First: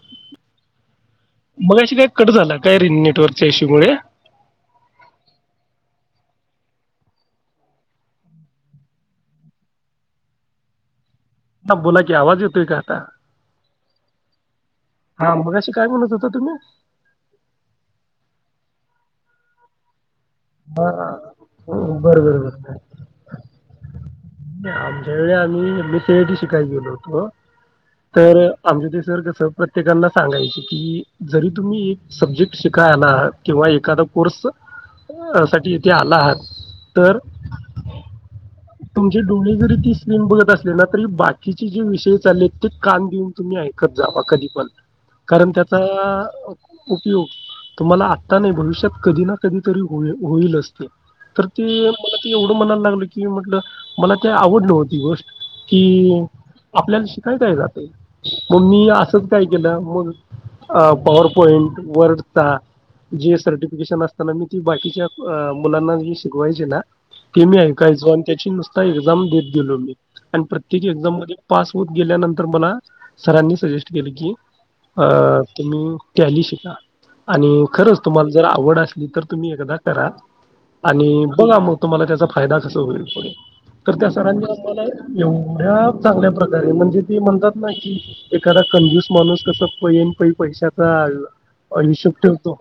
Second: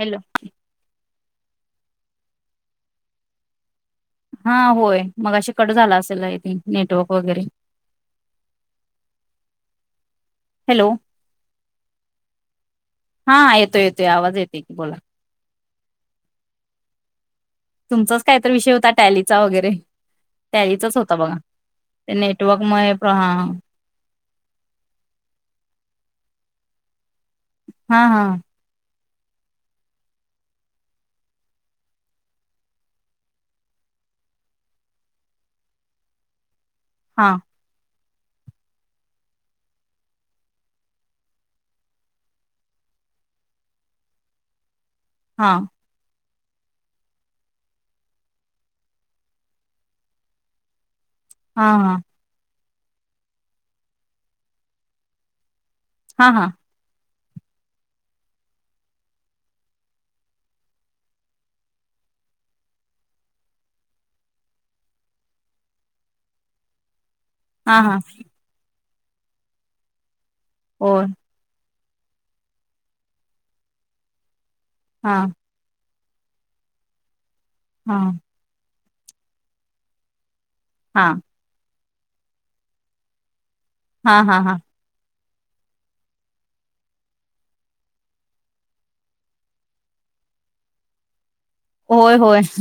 Hello, मग अशी काय कट झाला काय र नेटवर्कच्या इशूमुळे हा होय मगाशी कट झाला असेल, नेटवर्क वगैरे हॅलो, ह बोला की आवाज येतोय का आता हा येतोय येतोय आवाज येतोय की बोला हा मगाशी काय म्हणत होता तुम्ही तुमचाच काय तर विषय होता टॅलीचा वगैरे हा टॅलीचाच होता बघा हो, ते बरं बरं नेटवर्क म बरं आमच्या वेळी आम्ही M S C I T शिकायला गेलो होतो. हा तर आमी [unintelligible] जर कस प्रत्येकांना सांगायच कि जरी तुम्ही एक सब्जेक्ट शिकाय आला आहात किंवा एखादा कोर्स साठी इथे आला आहात तर [inaudible] हा तुमचे डोळे जरी ती स्क्रीन बघत असले ना तरी बाकीचे जे विषय चाललेत ते कान देऊन तुम्ही ऐकत जावा कधी पण. हा कारण त्याचा उपयोग तुम्हाला आत्ता नाही भविष्यात कधी ना कधी तरी होई-होईलचं तो. तर ते, हा हा मला ते एवढं म्हणाय लागल की म्हटल. मला ते आवड नव्हती गोष्ट. कि हा हा आपल्यला शि काय काय जातय मग मी असंच काय केलं मग पॉवर पॉइंट वर्डचा जे सर्टिफिकेशन असत ना मी ती बाकीच्या अ मुलांना मी शिकवायचे ना. ति मी हा हा ऐकायचो आणि त्याची नुस एक्झाम देत दिलो मी. आणि प्रत्येक होय एक्झाम मध्ये पास होत गेल्यानंतर मला सरांनी सजेस्ट केलं की अ हा तुम्ही टॅली शिका. आणि हा खरंच तुम्हाला जर आवड असे नंतर तुम्ही एकदा करा हा आणि बघा म तुम्हाला त्याचा फायदा कसा होईल पर तर त्या हा हा सरांनी हा आम्हाला एवढ्या चांगल्या प्रकारे म्हणजे ते म्हणतात ना कि एखादा कंजूस माणूस कस पै आणि पै पैशाचा आई होय [unintelligible] होय तो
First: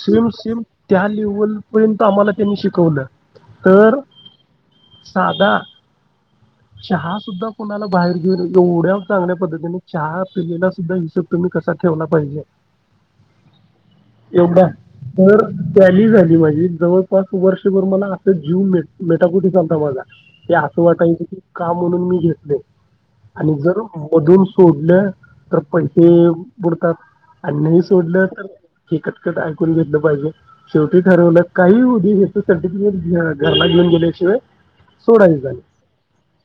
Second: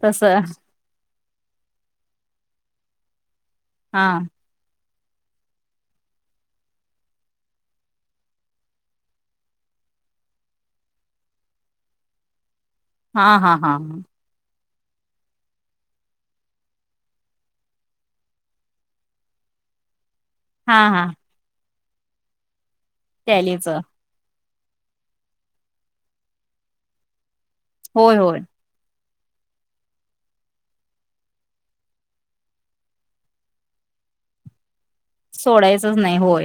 सेम तसं सेम त्या लेव [unintelligible] पर्यंत आम्हाला त्यांनी शिकवलं. तर हा साधा चहा सुद्धा कोणाला बाहेर घेऊ [unintelligible] एवढ्या चांगल्या पद्धतीने चहा पिलेला सुद्धा हिशेब तुम्ही कसा ठेवला पाहिजे. हा हा हा हा. एवढा तर टॅली झाली माझी जवळपास वर्षभर मला अस जीव मे-मेटाकुटीस आल हो बोला. ते हा अस हा वाटलत कि का म्हणून मी घेतले? आणि टॅलीच जर मधून सोडल्या तर पैसे बुडतात. अ्नही होय सोडलं होय तर हे कटकट आऐ करून घेतलं पाहिजे शेवटी ठरवलं काहीही होऊदे हेच सर्टिफिकेट घरला घेऊन गेल्याशिवाय सोडायचं झालं सोडायचंच नाही होय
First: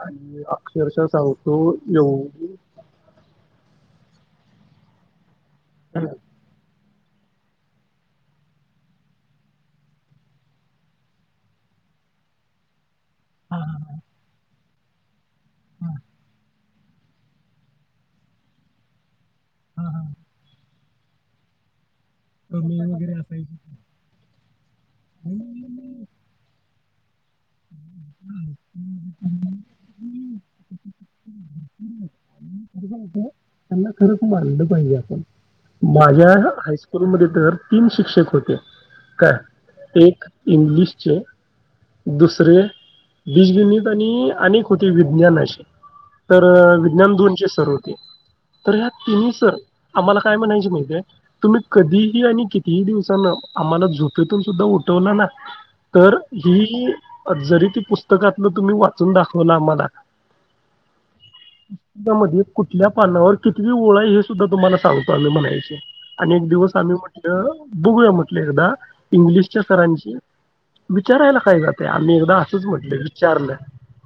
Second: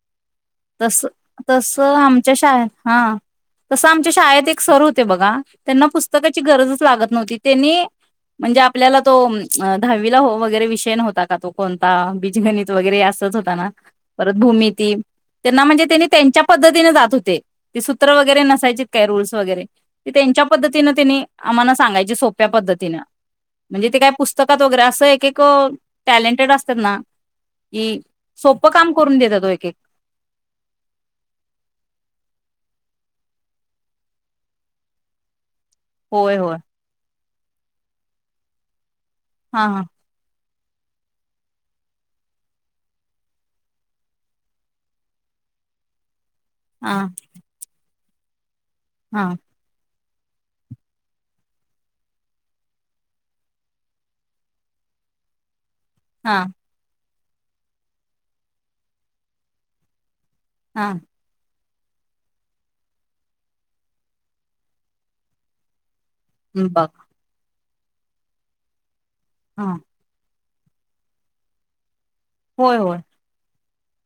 हा आणि तस अक्षरशः सांगतो तस आमच्या एवढी शळेत हा तसं आमच्या शाळेत सर होते बघा त्यांना पुस्तकाची गरजच लागत नी म्हणजे आपल्याला तो दहावीला वगरे विषय नव्हता का तो कोणता बीजगणित वगरे अस होता ना परत भूमी ते त्यांना म्हणजे त्यांनी त्यांच्या पधतीने जात होते सूत्र वगरे नसायची काय रूल्स वगर त्यांच्या पद् ति त आम्हाला सांगयच सोप्या प्रमेय पद्धतीन वगैरे असायची म्हणजे ते काय दोगऱ्या असं एक एक टॅलेंटेड असतात ना ह सोपं काम करून देत तो एक एक त्यांना खरच मनलं पाहिजे आपण माझ्या होय होय हायस्कूलमध्ये तीन शिक्षक होते का हा हा एक इंग्लिशचे दुसरे बीजगिणित आणि अनेक होते विज्ञान असे तर हा विज्ञान दोनचे हो तर ह्या हा तिनचर आम्हाला काय म्हणायच माहितय तुम्ही कधीही आणि कितीही दिवसांन आम्हाला झोपतून सुद्धा उठवला ना तर हा हि जरी ती पुस्तकातलं तुम्ही वाचून दाखवला आम्हाला हा दमध्येध- कुठल्या पानावर कितवि ओळ आहे हे सुद्धा तुम्हाला सांगता आम्ही म्हणायचे आणि एक दिवस बघ आम्ही म्हटलं बघूया म्हटलं एकदा इंग्लिशच्या हा सरांशी विचारायला काय जात आम्ही असंच होय म्हटलं होय विचारलं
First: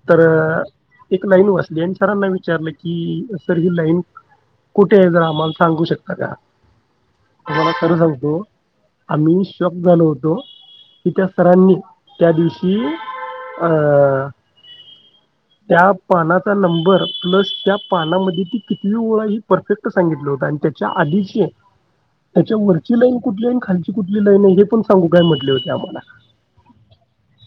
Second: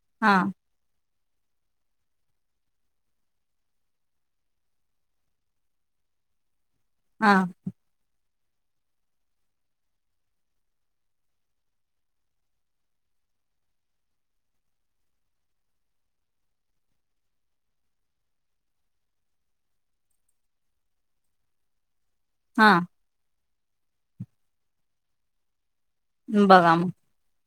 तर हा एक लाईन वाचली आणि सरांना विचारलं की तर ही लाईन कुठे आहे जरा आम्हाला सांगू शकता का? हा तुम्हाला खर सांगतो आम्ही शाॅक झालो होतो की त्या सरांनी त्या दिवशी अ त्या पानाचा नंबर प्लस त्या पानामध्ये म्हणजे ती कितवी ओळा आहे हे परफेक्ट सांगितलं होत आणि त्याच्या आधीची त्याच्या हा वरची लाईन कुठली खालची कुठली लाईन आहे हे पण सांगू काय म्हटले होते आम्हाला बघा मग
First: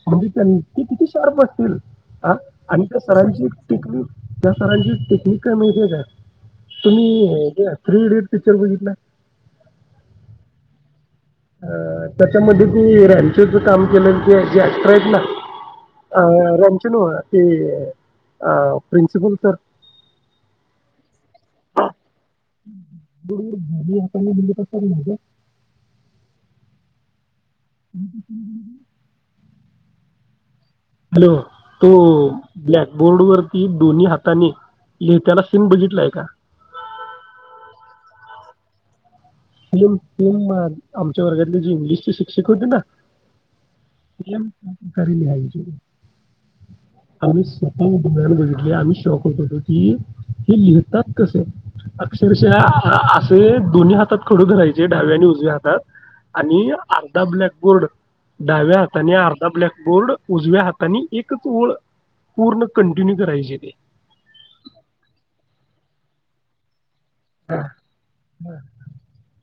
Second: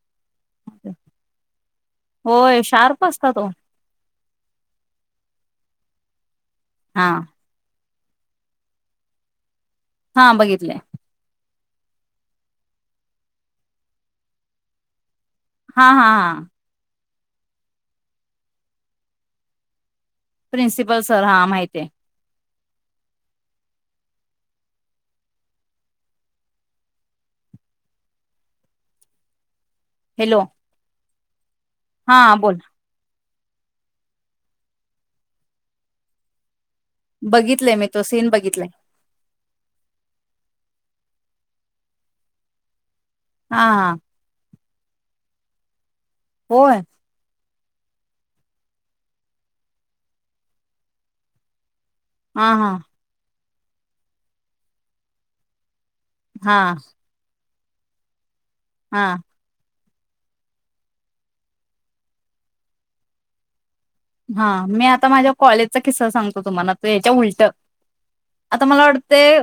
म्हणजे त्या ते किती शार्प असतील अ होय आणि त्या शार्प असता तो सरांची टेकणीक त्या सरांची स्थिती काय माहित्या काय तुम्ही हा हे घ्या थ्री इडियट पिक्चर बघितलाय हा बघितलाय अ त्याच्यामध्ये जे रॅचोच काम केल आहेत ना ते जे एक्टर आहेत ना हा हा हा अ रॅचो नव्ह ते अ प्रिंसिपल सर प्रिन्सिपल सर हा माहिती आहे गुडगुड म्हणज कस आहे माहिती आहे [unintelligible] हॅलो हॅलो तो हा अ बोल ब्लॅकबोर्ड वर ते दोन्ही हातानी लिहत्याला सिन बघितलयं का बघितलंय मी तो सीन बघितलाय हॅलो अम्म आमच्या वर्गातले जे इंग्लिशचे शिक्षक होते ना हा हा करी लिहायचे होय आम्ही स्वतः डोळयाने बघितले आम्ही शॉक होत होतो की हे लिहतात कसे हा अक्षरशः हा अस ते दोन्ही हातात खडू धरायचे डाव्या आणि उजव्या हातात हा आणि अर्धा ब्लॅक बोर्ड डाव्या हाताने हा अर्धा ब्लॅक बोर्ड उजव्या हाताने एकच ओळ पूर्ण कंटिन्यू करायचे ते हा मी आता माझ्या कॉलेजचा किस्सा सांगतो तुम्हाला याच्या उलटं आता मला वाटतंय.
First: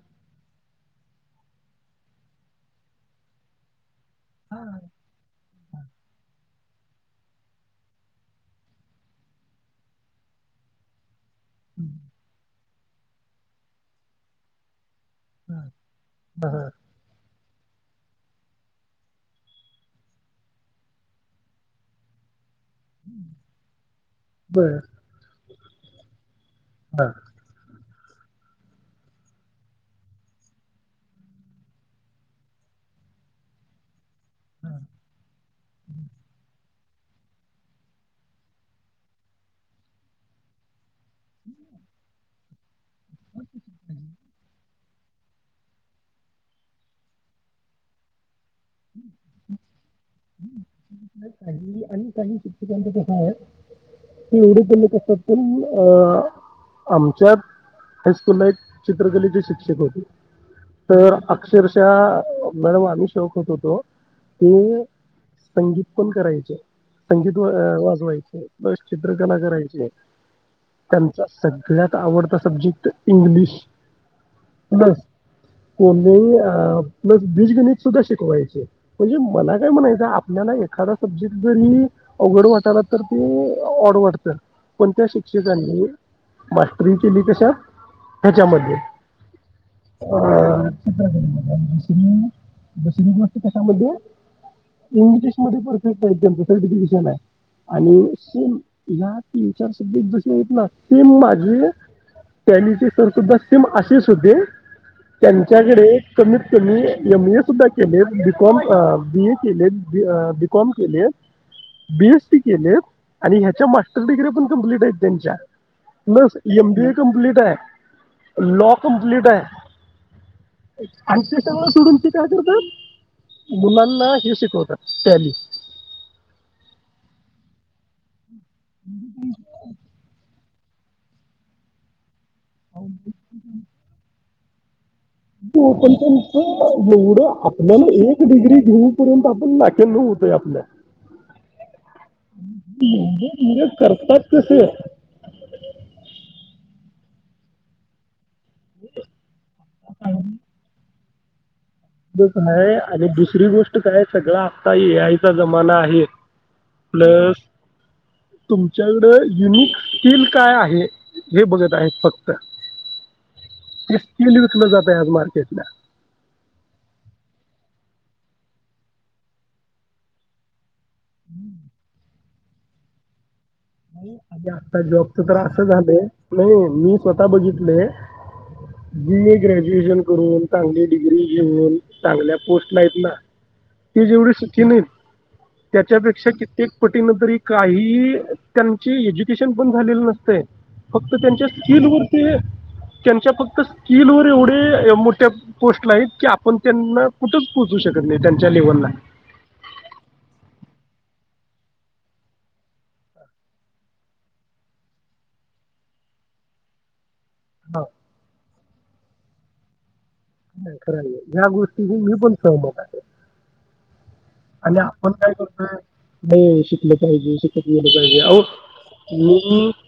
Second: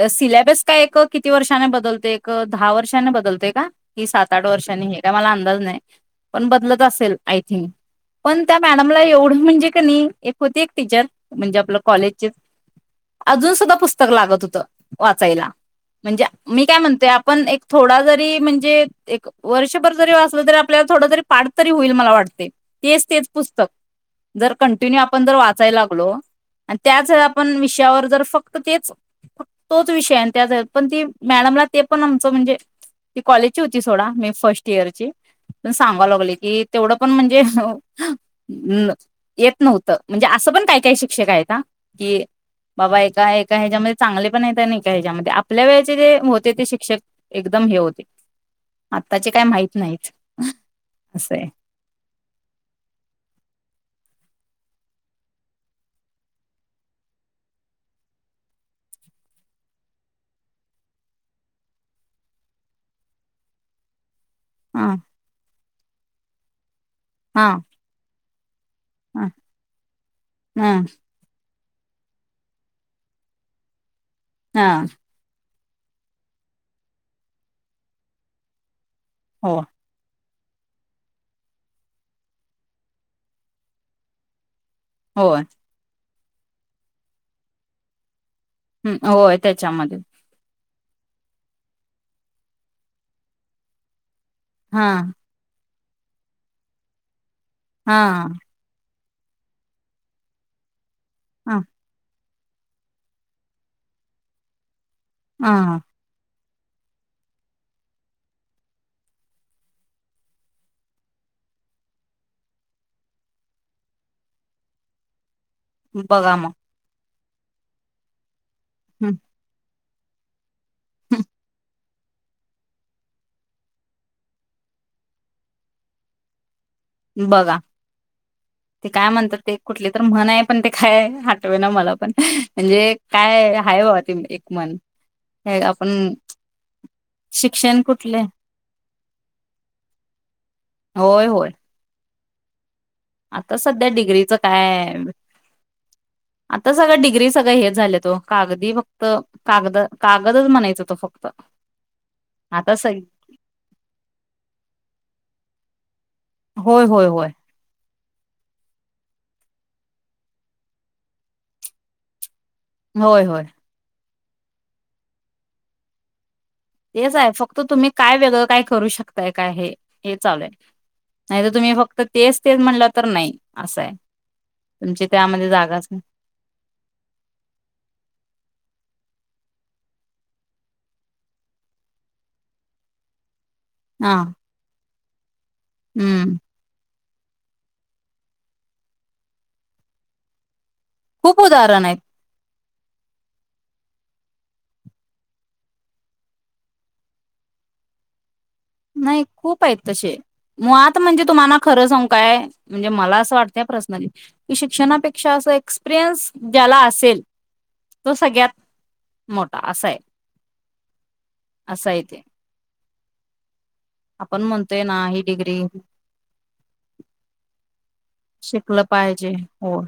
अ सिलेबस काय एक किती वर्षाने बदलते एक दहा वर्षाने बदलते का? कि सात आठ वर्षांनी हे काय मला अंदाज नाही. पण बदलत असेल आयथिंक. पण त्या मॅडमला एवढं म्हणजे की नाही एक होती एक टीचर. म्हणजे आपलं कॉलेजचे. अजून सुद्धा पुस्तक लागत होतं. वाचायला म्हणजे मी काय म्हणतोय आपण एक थोडा जरी म्हणजे एक वर्षभर जरी वाचलं तरी आपल्याला थोडं तरी पाठ तरी होईल मला वाटते. तेच तेच पुस्तक जर बर कंटिन्यू आपण जर वाच चाय लागलो. आणि त्याच आपण विषयावर. तर फक्त तेच तोच विषय आन् पण ती मॅडम ते पण आमचं म्हणजे ती कॉलेजची होती सोडा. फर्स्ट इयरची अन् सांगालागले की. तेवढं पण म्हणजे येत नव्हतं म्हणजे असं पण काय काही शिक शिक्षक आहेत आ की, बाबा एका एका ह्याच्यामध्ये चांगले पण आहेत आणि एका ह्याच्यामध्ये आपल्या वेळेचे जे होते ते शिक्षक एकदम हे होते आताचे काय माहित नाही. काही आणि काही शिक्षकाचे पण ते एवढे बोलत असतात पण अ आमच्यात हायस्कूलला एक चित्रकलेचे शिक्षक होते तर अक्षरशः मॅडम आम्ही शौक होत होतो. ते हा संगीत पण करायचे. संगीत हा व अ वाजवायचे. प्लस ह चित्रकला करायची आहे ह त्यांचा सगळ्यात आवडता सब्जेक्ट इंग्लिश हा प्लस [inaudible] अ प्लस बीज गणित सुद्धा शिकवायचे. म्हणजे हो मला आपल्याला एखादा सब्जेक्ट जरी अवघड वाटायला तरी ते आवडू वाटतं. कोणत्या होय शिक्षकांनी [unintelligible] कशात त्याच्यामध्ये हम्म होय त्याच्यामध्ये अ [unintelligible] दुसरी दुसरी गोष्ट कशामध्ये हा इंग्लिश मध्ये पण [unintelligible] हाय हा आणि [unintelligible] या तीन चार सब्जेक्ट जसे हायत ना ती ह माझी त्यांॅनीचे तर सुद्धा स्कीम अशीच होती ह त्यांच्याकडे कमी मी एम ए सुद्धा केल य बिकॉम अ बी ए केलेत बीकॉम केलेत बीएस सी केलेत आणि ह्याच्या मास्टर डिगगऱ्या पण कमप्लीट आहेत त्यांच्या बघा बस मग M B A complete - - [unintelligible] law हं, कम्प्लीट हाय आण हं, ते सगळं सोडून काय करतात मुलांना ह हि शिकवतात टॅली बघा ते काय म्हणतात ते कुठले तर म्हण हाय पण ते खय हटवे ना मला पण म्हणजे काय हाय बा ते एक मन हो पण त्यांच एवढं शिक्षण आपल्याला कुठले एक डिग्री घेऊ पर्यंत आपण नाके नव होतोय आपल्या होय होय एवढे आता डीगऱ्या सध्या करतात डिग्रीचं कसे काय सगळ डग्री सगळे हेच झाले त ओ कागदी फक्त कागद कागदच म्हणायचं हो तो फक्त [inaudible] आता सग अर दुसरी गोष्ट काय सगळ आत्ता ए आयचा ज मना हाय होय होय होय तुमच्याकडं युनिक स्कील काय आहे हे बघत आहेत फक्त होय होय स्कील विकल जातय आहे आज मार्केटला तेच आहे फक्त तुम्ही काय वेगळं काय करू शकताय काय हे हे चालूय नाही तर तुम्ही फक्त तेच तेच म्हणलं तर नाही असं आहे आ आत्ता तुमची जॉबच तर त्यामध्ये असं जागाच झालंय नाही नाही मी स्वतः बघितलय जीए ग्रॅज्युएशन करून, चांगली डिग्री घेऊन, चांगल्या पोस्ट ला आहेत ना. ते हा जेवढी सुखी नाहीत, त्याच्यापेक्षा हम्म कित्येक पट न तरी काही त्यांची एज्युकेशन पण झालेली नसते. फक्त खूप त्यांच्या उदाहरण स्कील आहेत वर ते त्यांच्या फक्त स्किल वर एवढे मोठ्या पोस्टला आहेत. की आपण त्यांना कुठच पोहोचू शकत नाही त्यां नाही खूप आहेत तसे. मग आ म्हणजे तुम्हाला खरं सांगू काय. म्हणजे मला असं वाटतंय पर्सनली, की शिक्षणापेक्षा असं एक्सपिरियन्स ज्याला असेल हा तो सगळ्यात मोठा असंय. नाही खरय हे. ह्या गोष्टीशी मी पण सहमत आहे. आपण आणि म्हणतोय ना आपण ही काय डिग्री करतोय, हे शिकलं पाहिजे शिकत गेलं पाहिजे आहों शिकलं पाहिजे मी हो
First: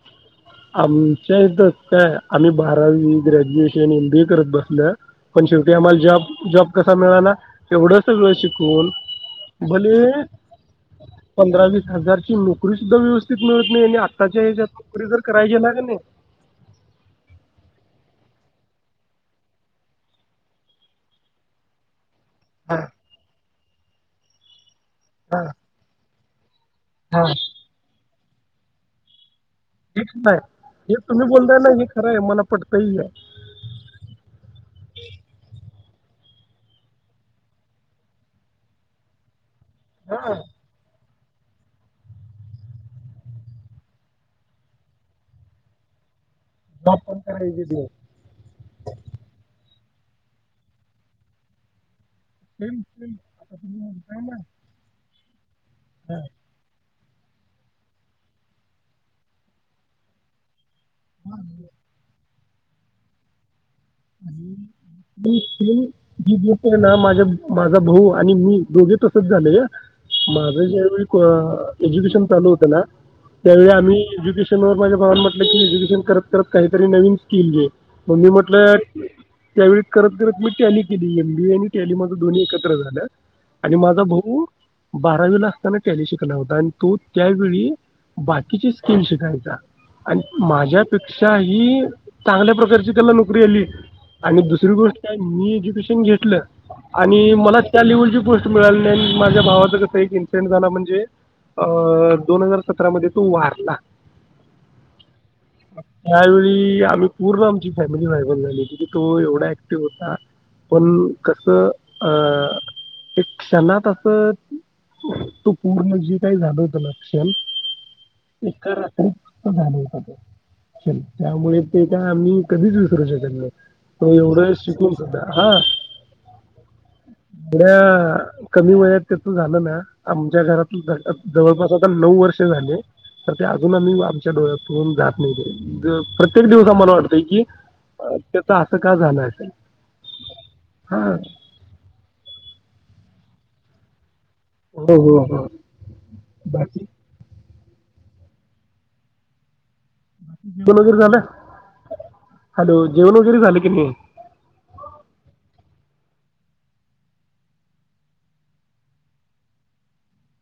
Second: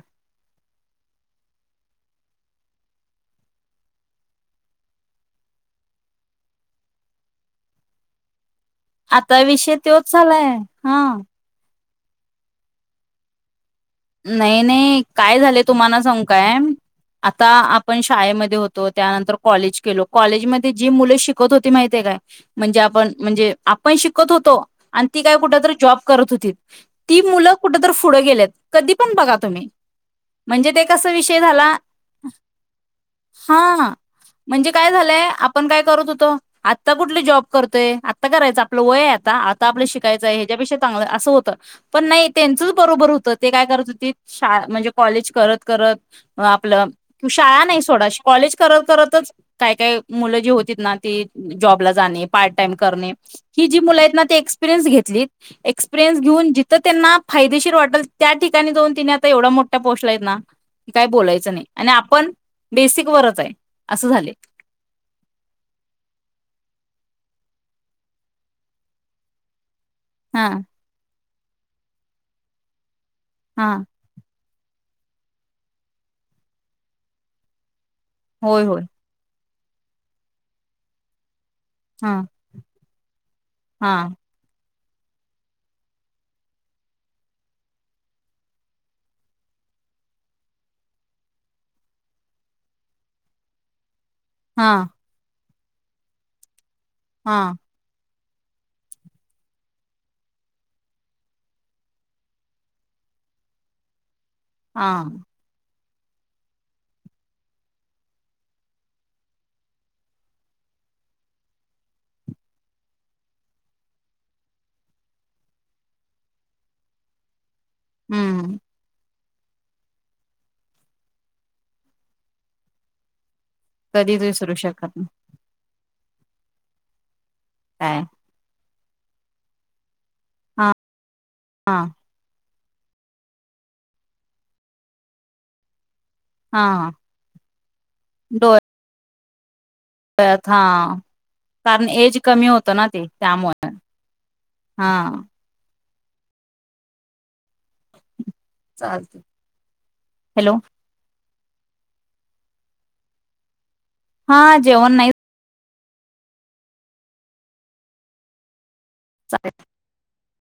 आमच्या इथ काय आम्ही बारावी, ग्रॅज्युएशन, एम बी ए करत बसल्यात. पण शेवटी आम्हाला जॉब जॉब कसा मिळाला. एवढ सगळं शिकू आता विषय त्योचं झालाय, हा. पंधरा वीस हजारची नोकरी सुद्धा व्यवस्थित मिळत नाही आणि आत्ताच्या नाही ह्याच्यात नाही नोकरी जर काय करायची झालं गेला का नाही तुम्हाला सांगू काय. आता आपण शी शाळेमध्ये होतो त्यानंतर कॉलेज केलो. कॉलेजमध्ये जी मुले शिकत होती माहितीेय काय? हां म्हणजे आपण म्हणजे पण शिकत होतो. आणि ती काय हां कुठं तर जॉब करत होतीत. ती हां मुलं कुठ तर पुढे गेलेत. कधी पण बघा तुम्ही हेच नाही म्हणजे ते हे कसा तुम्ही विषय बोलताय झाला. ना हे खरं आहे मला पटतही आहे हा म्हणजे काय झालयं आपन काय करत होतो. आता कुठल जॉब करतोय, आता करायचं आपलं वय आता. आपलं हां शिकायचंय हेज्यापेक्षा चांगल होत पण नाही त्यांचच बरोबर होत. ते काय करत होतीत शा म्हणजे कॉलेज करत करत आपलं जॉब पण कि शाळा करायची नाही ते सोडा. अ कॉलेज करत करतच काय काय मुलं जी होतीत ना ती जॉबला जाणे पार्ट टाईम सेम करणे. सेम आता ही जी तुम्ही मुल आहेत म्हणताय ना ती एक्सपिरियन्स घेतलीत. एक्सपिरिनस घऊन जिथ त्यांना फायदेशीर वाटेल त्या ठिकाणी दोन तिने आता एवढा मोठा पोस्ट ला आहेत ना काय बोलायचं नाही आणि आपण बेसिक वरत आहे असं झाले ही गोष्ट आहे ना माझा भाऊ आणि मी दोघे तसच झालं या हा माझ ज्यावेळी एज्युकेशन चालू होतं ना त्यावेळी हा आम्ही एुके माझ्या भावान म्हटलं की एडुकेशन करत करत काहीतरी नवीन स्किल घे मी होय म्हटलंय होय त्यावेळी करत करत मी टॅली त्यांनी केली एमबी केली माझ हा दोन्ही एकत्र झाल्या आणि हा माझा भाऊ बारावीला असताना टॅली शिकला होता आणि तो त्यावेळी बाकीची स्किम शिकायचा आणि माझ्यापेक्षा ही चांगल्या प्रकारची त्याला नोकरी आली आणि हा दुसरी गोष्ट काय मी ज अड्डमिशन घेतलं आणि हा मला त्या लेवलची गोष्ट मिळाली नाही माझ्या भावाचा कस एक इन्सिडेंट झाला म्हणजे अ दोन हजार सतरा मध्ये तो वारला ह त्यावेळी आम्ही पूर्ण आमची फॅमिली ्रायवल झाली त तो एवढा ऍक्टिव होता पण कस अं एक क्षणात असं तो पूर्ण जे काही झालं होत ना क्षण हम्म एका रात्री झालं त्यामुळे ते का आम्ही कधीच विसरू शकत नाही तो कधीच एवढं विसरू शकत शिकून नाही सध्या हा काय एड कमी वयात त्याच झालं ना आमच्या हा घरात जवळपास हा आता नऊ वर्ष अजून आम्ही आमच्या डोळ्यातून जात नाही प्रत्येक दिवस हा आम्हाला वाटतंय की असं का झालंयल त हा कारण एज कमी होतं ना ते त्यामुळे हा हो हो हो बाकी. [inaudible] हॅलो बाकी बो चर ग [unintelligible] हॅलो जेवण वगैरे झालं की नाही. हा जेवण नाही. चले